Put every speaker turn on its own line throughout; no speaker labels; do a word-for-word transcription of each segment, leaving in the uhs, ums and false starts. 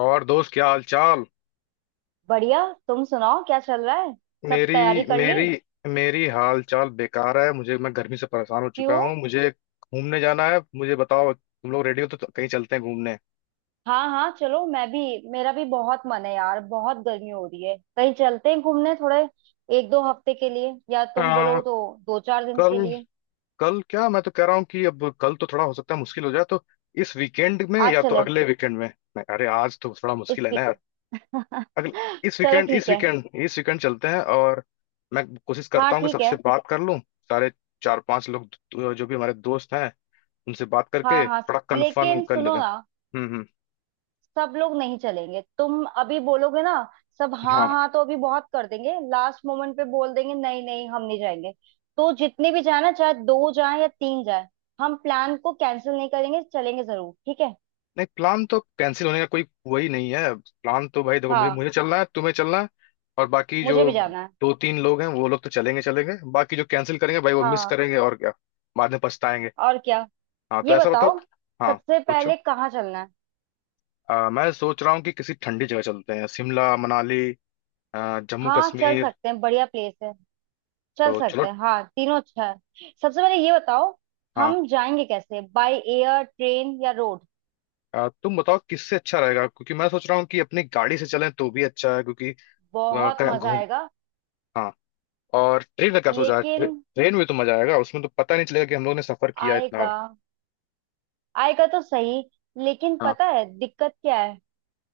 और दोस्त क्या हाल चाल।
बढ़िया। तुम सुनाओ क्या चल रहा है। सब
मेरी
तैयारी कर ली?
मेरी मेरी हाल चाल बेकार है मुझे, मैं गर्मी से परेशान हो चुका
क्यों?
हूँ। मुझे घूमने जाना है। मुझे बताओ तुम लोग रेडी हो तो कहीं चलते हैं घूमने।
हाँ हाँ, चलो मैं भी। मेरा भी बहुत मन है यार, बहुत गर्मी हो रही है। कहीं चलते हैं घूमने थोड़े, एक दो हफ्ते के लिए, या तुम
आ,
बोलो तो दो चार दिन
कल
के लिए।
कल क्या, मैं तो कह रहा हूँ कि अब कल तो थोड़ा हो सकता है मुश्किल हो जाए, तो इस वीकेंड में
आज
या तो
चले?
अगले वीकेंड में। नहीं, अरे आज तो थोड़ा
इस
मुश्किल है ना यार।
वीक?
अगले इस
चलो
वीकेंड इस
ठीक है।
वीकेंड इस वीकेंड चलते हैं। और मैं कोशिश
हाँ
करता हूँ कि
ठीक
सबसे
है।
बात कर लूँ। सारे चार पांच लोग जो भी हमारे दोस्त हैं उनसे बात
हाँ
करके
हाँ।
थोड़ा कंफर्म
लेकिन
कर
सुनो
लेते हैं।
ना,
हम्म, हम्म।
सब लोग नहीं चलेंगे, तुम अभी बोलोगे ना सब हाँ
हाँ।
हाँ, तो अभी बहुत कर देंगे, लास्ट मोमेंट पे बोल देंगे नहीं नहीं हम नहीं जाएंगे। तो जितने भी जाए ना, चाहे दो जाए या तीन जाए, हम प्लान को कैंसिल नहीं करेंगे, चलेंगे जरूर ठीक है।
नहीं, प्लान तो कैंसिल होने का कोई वही नहीं है। प्लान तो भाई देखो, मुझे
हाँ,
मुझे चलना है, तुम्हें चलना है। और बाकी
मुझे
जो
भी जाना है।
दो तीन लोग हैं वो लोग तो चलेंगे चलेंगे। बाकी जो कैंसिल करेंगे भाई वो मिस
हाँ,
करेंगे और क्या, बाद में पछताएंगे।
और क्या।
हाँ तो
ये
ऐसा बताओ।
बताओ,
हाँ,
सबसे
पूछो।
पहले कहाँ चलना है।
अ, मैं सोच रहा हूँ कि किसी ठंडी जगह चलते हैं, शिमला, मनाली, अ, जम्मू
हाँ चल
कश्मीर।
सकते हैं, बढ़िया प्लेस है। चल
तो चलो।
सकते हैं, हाँ तीनों अच्छा है। सबसे पहले ये बताओ,
हाँ,
हम जाएंगे कैसे, बाय एयर, ट्रेन या रोड।
अ, तुम बताओ किससे अच्छा रहेगा, क्योंकि मैं सोच रहा हूँ कि अपनी गाड़ी से चलें तो भी अच्छा है, क्योंकि
बहुत
अ,
मजा
घूम।
आएगा।
हाँ। और ट्रेन का क्या सोचा है? ट्रे,
लेकिन
ट्रेन में तो मजा आएगा, उसमें तो पता नहीं चलेगा कि हम लोग ने सफर किया
आय
इतना।
का आय का तो सही। लेकिन
हाँ।
पता है दिक्कत क्या है,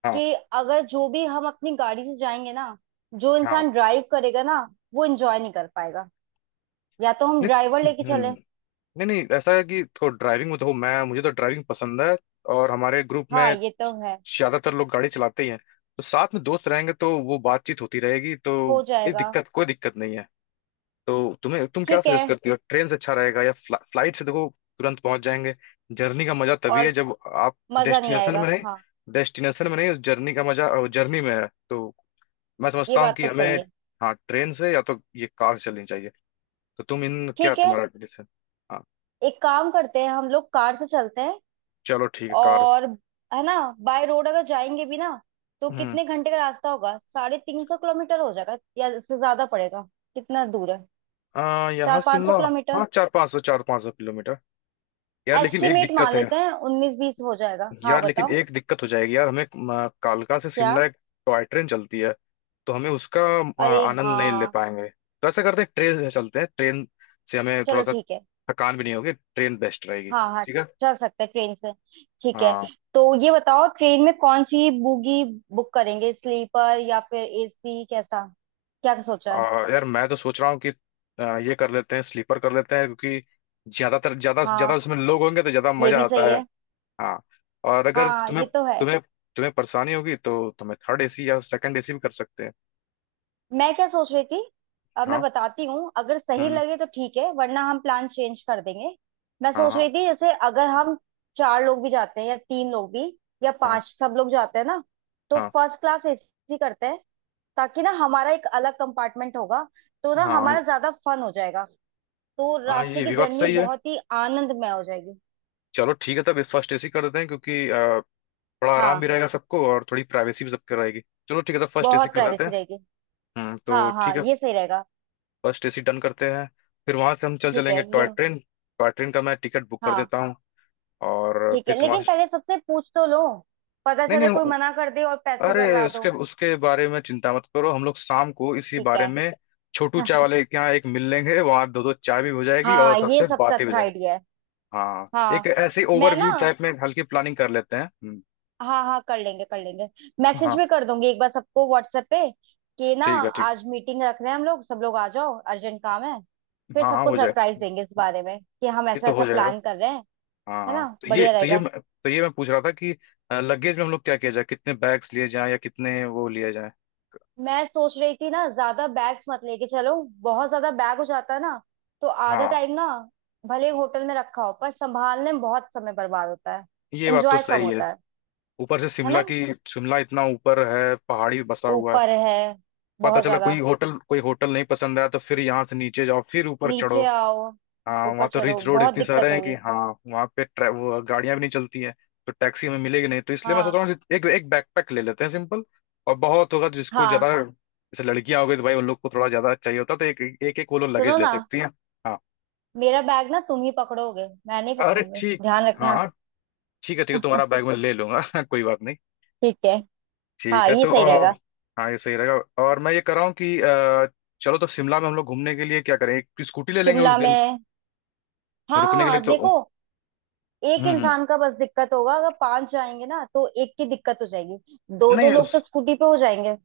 हाँ।
कि अगर जो भी हम अपनी गाड़ी से जाएंगे ना, जो
हाँ।
इंसान ड्राइव करेगा ना, वो एंजॉय नहीं कर पाएगा। या तो हम ड्राइवर
नहीं।
लेके
हम्म,
चले।
नहीं नहीं, ऐसा है कि तो ड्राइविंग में तो हूँ मैं, मुझे तो ड्राइविंग पसंद है। और हमारे ग्रुप
हाँ
में
ये तो है।
ज्यादातर लोग गाड़ी चलाते ही हैं। तो साथ में दोस्त रहेंगे तो वो बातचीत होती रहेगी तो
हो
कोई
जाएगा।
दिक्कत, कोई दिक्कत नहीं है। तो तुम्हें, तुम क्या
ठीक है,
सजेस्ट करती हो, ट्रेन से अच्छा रहेगा या फ्ला, फ्लाइट से? देखो, तुरंत पहुंच जाएंगे। जर्नी का मजा तभी है
और
जब आप
मजा नहीं
डेस्टिनेशन
आएगा,
में नहीं।
हाँ।
डेस्टिनेशन में नहीं, जर्नी का मजा जर्नी में है। तो मैं
ये
समझता हूँ
बात
कि
तो
हमें,
सही है।
हाँ, ट्रेन से या तो ये कार से चलनी चाहिए। तो तुम इन क्या,
ठीक है,
तुम्हारा डिसीजन। हाँ,
एक काम करते हैं, हम लोग कार से चलते हैं।
चलो ठीक है कार।
और है ना, बाय रोड अगर जाएंगे भी ना, तो
हम्म।
कितने घंटे का रास्ता होगा, साढ़े तीन सौ किलोमीटर हो जाएगा या इससे ज्यादा पड़ेगा? कितना दूर है?
आ,
चार
यहाँ
पाँच सौ
शिमला।
किलोमीटर
हाँ, चार पाँच सौ चार पाँच सौ किलोमीटर। यार लेकिन एक
एस्टिमेट मान
दिक्कत है।
लेते हैं उन्नीस बीस हो जाएगा। हाँ
यार लेकिन
बताओ।
एक दिक्कत हो जाएगी यार, हमें अ, कालका से
क्या?
शिमला एक टॉय ट्रेन चलती है, तो हमें उसका अ,
अरे,
आनंद नहीं ले
हाँ
पाएंगे। तो ऐसा करते हैं ट्रेन से चलते हैं, ट्रेन से हमें थोड़ा
चलो
सा
ठीक है।
थकान भी नहीं होगी, ट्रेन बेस्ट रहेगी।
हाँ हाँ
ठीक है।
चल सकते हैं ट्रेन से। ठीक है।
हाँ।
तो ये बताओ, ट्रेन में कौन सी बोगी बुक करेंगे, स्लीपर या फिर एसी, कैसा क्या सोचा
अ,
है।
यार मैं तो सोच रहा हूँ कि अ, ये कर लेते हैं, स्लीपर कर लेते हैं, क्योंकि ज्यादातर ज्यादा ज्यादा
हाँ
उसमें लोग होंगे तो ज्यादा
ये
मजा
भी
आता
सही
है।
है।
हाँ। और अगर
हाँ
तुम्हें
ये तो है।
तुम्हें तुम्हें परेशानी होगी तो तुम्हें थर्ड एसी या सेकंड एसी भी कर सकते हैं।
मैं क्या सोच रही थी, अब मैं
हाँ।
बताती हूँ, अगर सही
हम्म।
लगे तो ठीक है वरना हम प्लान चेंज कर देंगे। मैं
हाँ।
सोच
हाँ।
रही थी, जैसे अगर हम चार लोग भी जाते हैं या तीन लोग भी, या
हाँ।
पांच सब लोग जाते हैं ना, तो
हाँ।
फर्स्ट क्लास एसी करते हैं। ताकि ना, हमारा एक अलग कंपार्टमेंट होगा, तो ना
हाँ।
हमारा ज्यादा फन हो जाएगा। तो
हाँ।
रास्ते
ये
की
भी बात
जर्नी
सही है।
बहुत ही आनंदमय हो जाएगी।
चलो ठीक है, तब ये फर्स्ट एसी कर देते हैं, क्योंकि अ, थोड़ा आराम भी
हाँ,
रहेगा सबको और थोड़ी प्राइवेसी भी सबकी रहेगी। चलो ठीक है, तब फर्स्ट एसी
बहुत
कर देते
प्राइवेसी
हैं।
रहेगी।
हम्म, तो
हाँ हाँ
ठीक है,
ये सही रहेगा।
फर्स्ट एसी डन करते हैं। फिर वहां से हम चल
ठीक
चलेंगे
है
टॉय
ये।
ट्रेन, टॉय ट्रेन का मैं टिकट बुक कर
हाँ
देता हूँ। और
ठीक है,
फिर वहां
लेकिन
से,
पहले सबसे पूछ तो लो, पता
नहीं
चले कोई
नहीं,
मना कर दे और पैसे
अरे
बर्बाद
उसके
हो।
उसके बारे में चिंता मत करो, हम लोग शाम को इसी
ठीक
बारे
है।
में छोटू चाय वाले के यहाँ एक मिल लेंगे, वहां दो दो चाय भी हो जाएगी और
हाँ ये
सबसे
सबसे
बातें भी हो
अच्छा
जाएंगी।
आइडिया है।
हाँ, एक
हाँ।
ऐसी
मैं
ओवरव्यू
ना,
टाइप में हल्की प्लानिंग कर लेते हैं। हम्म।
हाँ हाँ कर लेंगे कर लेंगे, मैसेज
हाँ।
भी कर दूंगी एक बार सबको व्हाट्सएप पे, कि ना
ठीक है, ठीक।
आज मीटिंग रख रहे हैं हम लोग, सब लोग आ जाओ, अर्जेंट काम है। फिर
हाँ हाँ,
सबको
हो
सरप्राइज
जाएगा,
देंगे इस बारे में कि हम
ये
ऐसा
तो हो
ऐसा
जाएगा।
प्लान कर रहे हैं।
हाँ
है
हाँ,
ना
तो ये
बढ़िया
तो ये
रहेगा।
मैं- तो ये मैं पूछ रहा था कि लगेज में हम लोग क्या किया जाए, कितने बैग्स लिए जाएं या कितने वो लिए जाएं।
मैं सोच रही थी ना, ज्यादा बैग्स मत लेके चलो। बहुत ज्यादा बैग हो जाता है ना, तो आधा
हाँ,
टाइम ना भले होटल में रखा हो, पर संभालने में बहुत समय बर्बाद होता है।
ये बात तो
एंजॉय कम
सही है।
होता है
ऊपर से
है
शिमला
ना।
की, शिमला इतना ऊपर है, पहाड़ी बसा हुआ है।
ऊपर है,
पता
बहुत
चला
ज्यादा।
कोई होटल कोई होटल नहीं पसंद आया तो फिर यहाँ से नीचे जाओ फिर ऊपर चढ़ो।
नीचे आओ,
हाँ, वहाँ
ऊपर
तो
चढ़ो,
रिच रोड
बहुत
इतने सारे
दिक्कत
हैं कि,
होगी।
हाँ, वहाँ पे ट्रै- वो गाड़ियाँ भी नहीं चलती हैं, तो टैक्सी हमें मिलेगी नहीं। तो इसलिए मैं सोच
हाँ
रहा हूँ कि एक एक बैकपैक ले लेते हैं सिंपल। और बहुत होगा तो जिसको
हाँ।
ज्यादा, जैसे लड़कियां हो गई तो भाई उन लोग को थोड़ा ज्यादा चाहिए होता है, तो एक एक एक वो लोग
सुनो
लगेज ले
ना,
सकती हैं। हाँ,
मेरा बैग ना तुम ही पकड़ोगे, मैं नहीं
अरे
पकड़ूंगी,
ठीक,
ध्यान
हाँ
रखना।
हाँ, ठीक है ठीक है, तुम्हारा बैग मैं ले लूंगा कोई बात नहीं।
ठीक है।
ठीक
हाँ
है
ये
तो
सही
अ,
रहेगा।
हाँ ये सही रहेगा। और मैं ये कर रहा हूँ कि अ, चलो, तो शिमला में हम लोग घूमने के लिए क्या करें, एक स्कूटी ले लेंगे उस
शिमला
दिन।
में?
रुकने के लिए
हाँ
तो,
देखो, एक
हम्म, हम्म।
इंसान का बस दिक्कत होगा, अगर पांच जाएंगे ना तो एक की दिक्कत हो जाएगी, दो दो
नहीं,
लोग तो स्कूटी पे हो जाएंगे।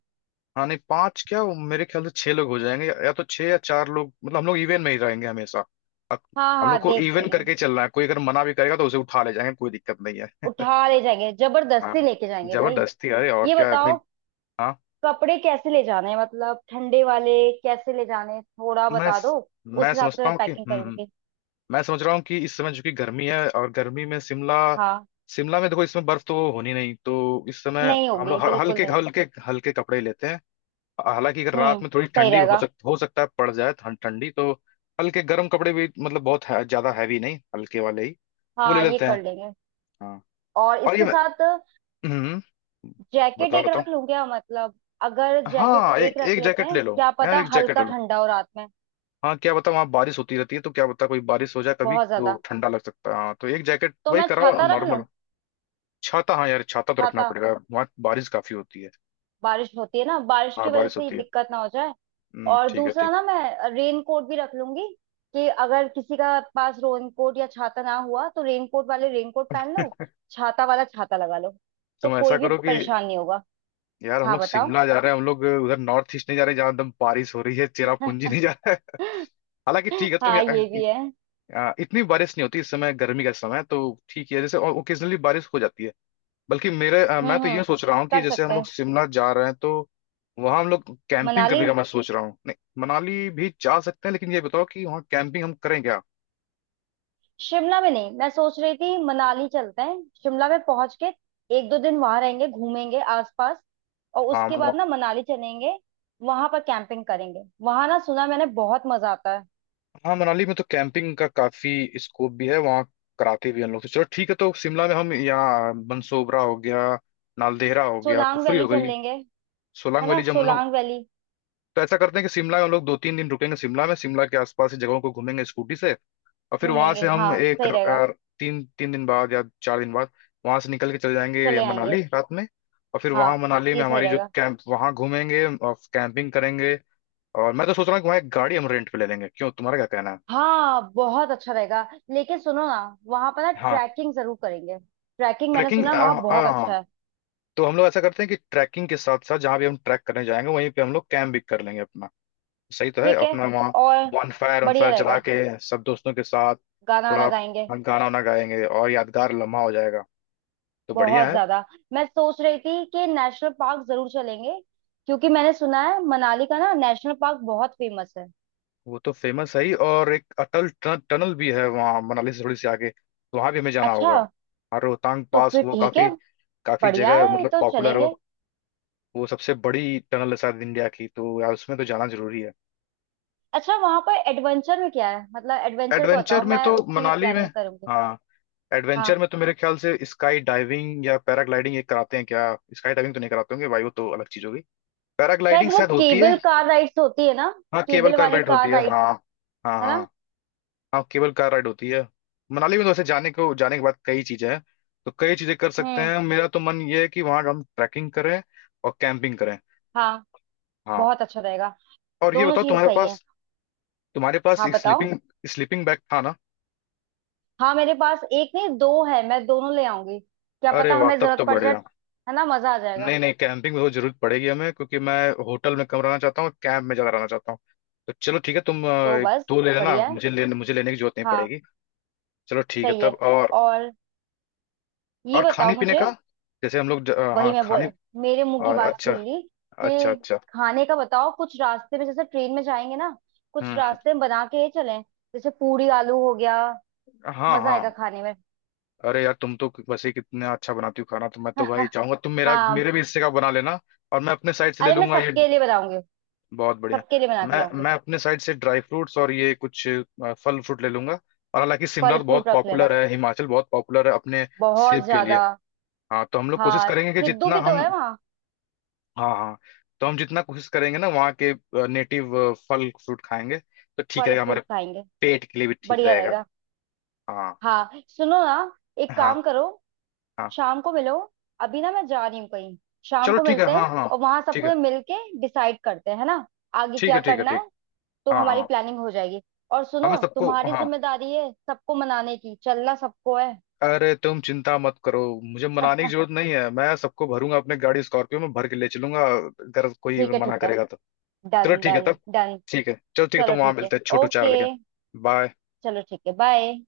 हाँ नहीं, पांच क्या, वो मेरे ख्याल से छह लोग हो जाएंगे, या, या तो छह या चार लोग, मतलब हम लोग इवन में ही रहेंगे हमेशा। अब
हाँ
हम
हाँ
लोग को
देख
इवन
लेंगे।
करके ही चलना है, कोई अगर मना भी करेगा तो उसे उठा ले जाएंगे, कोई दिक्कत नहीं है।
उठा ले जाएंगे, जबरदस्ती
हाँ,
लेके जाएंगे भाई।
जबरदस्ती, अरे और
ये
क्या इतनी।
बताओ,
हाँ।
कपड़े कैसे ले जाने हैं, मतलब ठंडे वाले कैसे ले जाने हैं? थोड़ा
मैं
बता दो,
मैं
उस हिसाब से
समझता
मैं
हूँ कि,
पैकिंग
हम्म हम्म,
करूंगी।
मैं समझ रहा हूँ कि इस समय चूंकि गर्मी है और गर्मी में शिमला,
हाँ,
शिमला में देखो इसमें बर्फ तो होनी नहीं, तो इस समय
नहीं
हम
होगी
लोग ह-
बिल्कुल
हल्के
नहीं।
हल्के, हल्के कपड़े ही लेते हैं। हालांकि अगर रात
हम्म
में थोड़ी
सही
ठंडी हो
रहेगा।
सक हो सकता है पड़ जाए ठं- ठंडी तो हल्के गर्म कपड़े भी, मतलब बहुत है, ज्यादा हैवी नहीं, हल्के वाले ही वो ले
हाँ ये
लेते
कर
हैं।
लेंगे।
हाँ।
और
और ये
इसके
मैं,
साथ
हम्म,
जैकेट
बताओ
एक
बताओ।
रख लूं क्या, मतलब अगर जैकेट
हाँ, एक
एक रख
एक
लेते
जैकेट
हैं,
ले लो,
क्या
यार
पता
एक जैकेट ले
हल्का
लो।
ठंडा हो रात में।
हाँ, क्या बताओ वहाँ बारिश होती रहती है, तो क्या बताओ कोई बारिश हो जाए कभी
बहुत
तो
ज्यादा।
ठंडा लग सकता है, हाँ तो एक जैकेट
तो
वही
मैं
कराओ
छाता रख लूं?
नॉर्मल। छाता, हाँ यार, छाता तो रखना
छाता,
पड़ेगा, वहाँ बारिश काफी होती है।
बारिश होती है ना, बारिश
हाँ
की वजह
बारिश
से ये
होती है।
दिक्कत ना हो जाए।
हम्म,
और
ठीक है,
दूसरा
ठीक।
ना, मैं रेन कोट भी रख लूंगी, कि अगर किसी का पास रेन कोट या छाता ना हुआ तो रेन कोट वाले रेन कोट पहन लो, छाता वाला छाता लगा लो, तो
तुम
कोई
ऐसा
भी
करो कि,
परेशान नहीं होगा।
यार हम
हाँ
लोग
बताओ।
शिमला जा रहे हैं, हम लोग उधर नॉर्थ ईस्ट नहीं जा रहे जहाँ एकदम बारिश हो रही है, चेरापूंजी नहीं जा रहा है हालांकि ठीक है, तुम
हाँ ये
यहाँ-
भी है।
अ, इतनी बारिश नहीं होती, इस समय गर्मी का समय है, तो ठीक है, जैसे ओकेजनली बारिश हो जाती है। बल्कि मेरे अ, मैं
हम्म
तो
हम्म,
ये सोच रहा हूँ कि
कर
जैसे हम
सकते
लोग
हैं।
शिमला जा रहे हैं तो वहाँ हम लोग कैंपिंग
मनाली,
करने का मैं सोच रहा हूँ। नहीं, मनाली भी जा सकते हैं, लेकिन ये बताओ कि वहाँ कैंपिंग हम करें क्या।
शिमला में नहीं। मैं सोच रही थी मनाली चलते हैं, शिमला में पहुंच के एक दो दिन वहां रहेंगे घूमेंगे आसपास, और
हाँ
उसके बाद ना मनाली चलेंगे। वहां पर कैंपिंग करेंगे, वहां ना सुना मैंने बहुत मजा आता है।
हाँ, मनाली में तो कैंपिंग का काफी स्कोप भी है वहाँ, कराते भी हैं लोग। तो चलो ठीक है, तो शिमला में हम यहाँ बंसोबरा हो गया, नालदेहरा हो गया,
सोलांग
कुफरी
वैली
हो
चल
गई,
लेंगे, है
सोलांग वैली,
ना
जब हम लोग,
सोलांग वैली।
तो ऐसा करते हैं कि शिमला में हम लोग दो तीन दिन रुकेंगे, शिमला में, शिमला के आसपास की जगहों को घूमेंगे स्कूटी से। और फिर वहां
घूमेंगे
से
हाँ,
हम एक
सही रहेगा।
अ, तीन तीन दिन बाद या चार दिन बाद वहां से निकल के चले जाएंगे
चले आएंगे।
मनाली, रात में। और फिर वहां
हाँ
मनाली में
ये सही
हमारी जो
रहेगा।
कैंप, वहां घूमेंगे और कैंपिंग करेंगे। और मैं तो सोच रहा हूँ कि वहाँ एक गाड़ी हम रेंट पे ले लेंगे, क्यों, तुम्हारा क्या कहना
हाँ बहुत अच्छा रहेगा, लेकिन सुनो ना, वहां पर ना
है।
ट्रैकिंग जरूर करेंगे। ट्रैकिंग मैंने
ट्रैकिंग,
सुना वहां
हाँ
बहुत अच्छा
हाँ,
है।
तो हम लोग ऐसा करते हैं कि ट्रैकिंग के साथ साथ जहाँ भी हम ट्रैक करने जाएंगे वहीं पे हम लोग कैंप भी कर लेंगे अपना। सही तो है,
ठीक है।
अपना वहाँ
और
वन फायर वन
बढ़िया
फायर जला
रहेगा।
के सब दोस्तों के साथ
गाना
थोड़ा
वाना गाएंगे।
गाना वाना गाएंगे और यादगार लम्हा हो जाएगा। तो बढ़िया
बहुत
है।
ज्यादा। मैं सोच रही थी कि नेशनल पार्क जरूर चलेंगे, क्योंकि मैंने सुना है मनाली का ना नेशनल पार्क बहुत फेमस है।
वो तो फेमस है ही, और एक अटल टन, टनल भी है वहाँ मनाली से थोड़ी सी आगे, तो वहाँ भी हमें जाना
अच्छा,
होगा। और रोहतांग
तो
पास,
फिर
वो
ठीक
काफी
है।
काफी
बढ़िया
जगह
है
मतलब
तो
पॉपुलर हो,
चलेंगे।
वो सबसे बड़ी टनल है शायद इंडिया की, तो यार उसमें तो जाना जरूरी है।
अच्छा, वहां पर एडवेंचर में क्या है, मतलब एडवेंचर को
एडवेंचर
बताओ
में
मैं
तो
उसकी भी
मनाली में,
प्लानिंग करूंगी।
हाँ, एडवेंचर
हाँ।
में तो मेरे ख्याल से स्काई डाइविंग या पैराग्लाइडिंग ये कराते हैं क्या। स्काई डाइविंग तो नहीं कराते होंगे भाई, वो तो अलग चीज होगी।
शायद
पैराग्लाइडिंग
वो
शायद होती है।
केबल कार राइड्स होती है ना।
हाँ, केबल
केबल
कार
वाली
राइड होती
कार
है,
राइड्स,
हाँ हाँ,
है
हाँ
ना।
हाँ, केबल कार राइड होती है। मनाली में तो वैसे जाने को, जाने के बाद कई चीजें हैं, तो कई चीजें कर सकते
हम्म।
हैं। मेरा तो मन ये है कि वहाँ हम ट्रैकिंग करें और कैंपिंग करें।
हाँ
हाँ।
बहुत अच्छा रहेगा।
और ये
दोनों
बताओ
चीज
तुम्हारे
सही है।
पास, तुम्हारे पास
हाँ
एक
बताओ।
स्लीपिंग, स्लीपिंग बैग था ना।
हाँ मेरे पास एक नहीं दो है, मैं दोनों ले आऊंगी, क्या
अरे
पता
वाह,
हमें
तब
जरूरत
तो
पड़ जाए।
बढ़िया।
है ना मजा आ जाएगा।
नहीं नहीं, कैंपिंग में वो जरूरत पड़ेगी हमें, क्योंकि मैं होटल में कम रहना चाहता हूँ, कैंप में ज्यादा रहना चाहता हूँ। तो चलो ठीक है, तुम अ,
तो
एक
बस,
दो ले लेना,
बढ़िया है।
मुझे ले मुझे लेने की जरूरत नहीं
हाँ
पड़ेगी। चलो ठीक है
सही है।
तब। और
और ये
और खाने
बताओ
पीने
मुझे,
का, जैसे हम लोग ज- अ,
वही
हाँ
मैं
खाने,
बोल मेरे मुंह
अ,
की बात
अच्छा,
छीन ली,
अच्छा
कि
अच्छा।
खाने का बताओ, कुछ रास्ते में जैसे ट्रेन में जाएंगे ना, कुछ
हम्म हम्म,
रास्ते में बना के ही चलें। जैसे पूरी आलू हो गया,
हाँ
मजा आएगा
हाँ,
खाने में।
अरे यार तुम तो वैसे ही कितना अच्छा बनाती हो खाना, तो मैं तो भाई चाहूंगा तुम मेरा
हाँ।
मेरे भी हिस्से का बना लेना और मैं अपने साइड से ले
अरे मैं
लूंगा ये।
सबके लिए बनाऊंगी,
बहुत बढ़िया।
सबके लिए बना के
मैं
लाऊंगी।
मैं अपने साइड से ड्राई फ्रूट्स और ये कुछ अ, फल फ्रूट ले लूंगा। और हालांकि शिमला
फल
तो बहुत
फ्रूट रख लेना,
पॉपुलर है, हिमाचल बहुत पॉपुलर है अपने
बहुत
सेब के
ज्यादा।
लिए। हाँ, तो हम लोग कोशिश
हाँ
करेंगे कि
सिद्धू
जितना
भी तो
हम,
है वहाँ।
हाँ हाँ, तो हम जितना कोशिश करेंगे ना वहाँ के नेटिव फल फ्रूट खाएंगे तो ठीक
फल
रहेगा, हमारे
फ्रूट खाएंगे,
पेट के लिए भी ठीक
बढ़िया
रहेगा।
रहेगा।
हाँ।
हाँ सुनो ना, एक
हाँ,
काम करो,
हाँ।
शाम को मिलो। अभी ना मैं जा रही हूँ कहीं, शाम
चलो
को
ठीक है।
मिलते हैं।
हाँ हाँ।
और वहां सब
ठीक है,
पूरे मिल के डिसाइड करते हैं, है ना, आगे
ठीक है,
क्या
ठीक है,
करना
ठीक।
है, तो
हाँ
हमारी
हाँ।
प्लानिंग हो जाएगी। और
हमें
सुनो,
सबको,
तुम्हारी
हाँ,
जिम्मेदारी है सबको मनाने की, चलना सबको है।
अरे तुम चिंता मत करो, मुझे मनाने की
ठीक
जरूरत नहीं है, मैं सबको भरूंगा अपने गाड़ी स्कॉर्पियो में भर के ले चलूंगा, अगर कोई
है, ठीक
मना
है।
करेगा तो। चलो
डन
ठीक है
डन
तब।
डन।
ठीक है, चलो ठीक है
चलो
तब, वहां
ठीक है।
मिलते हैं छोटू चाय
ओके।
वाले के। बाय।
चलो ठीक है, बाय।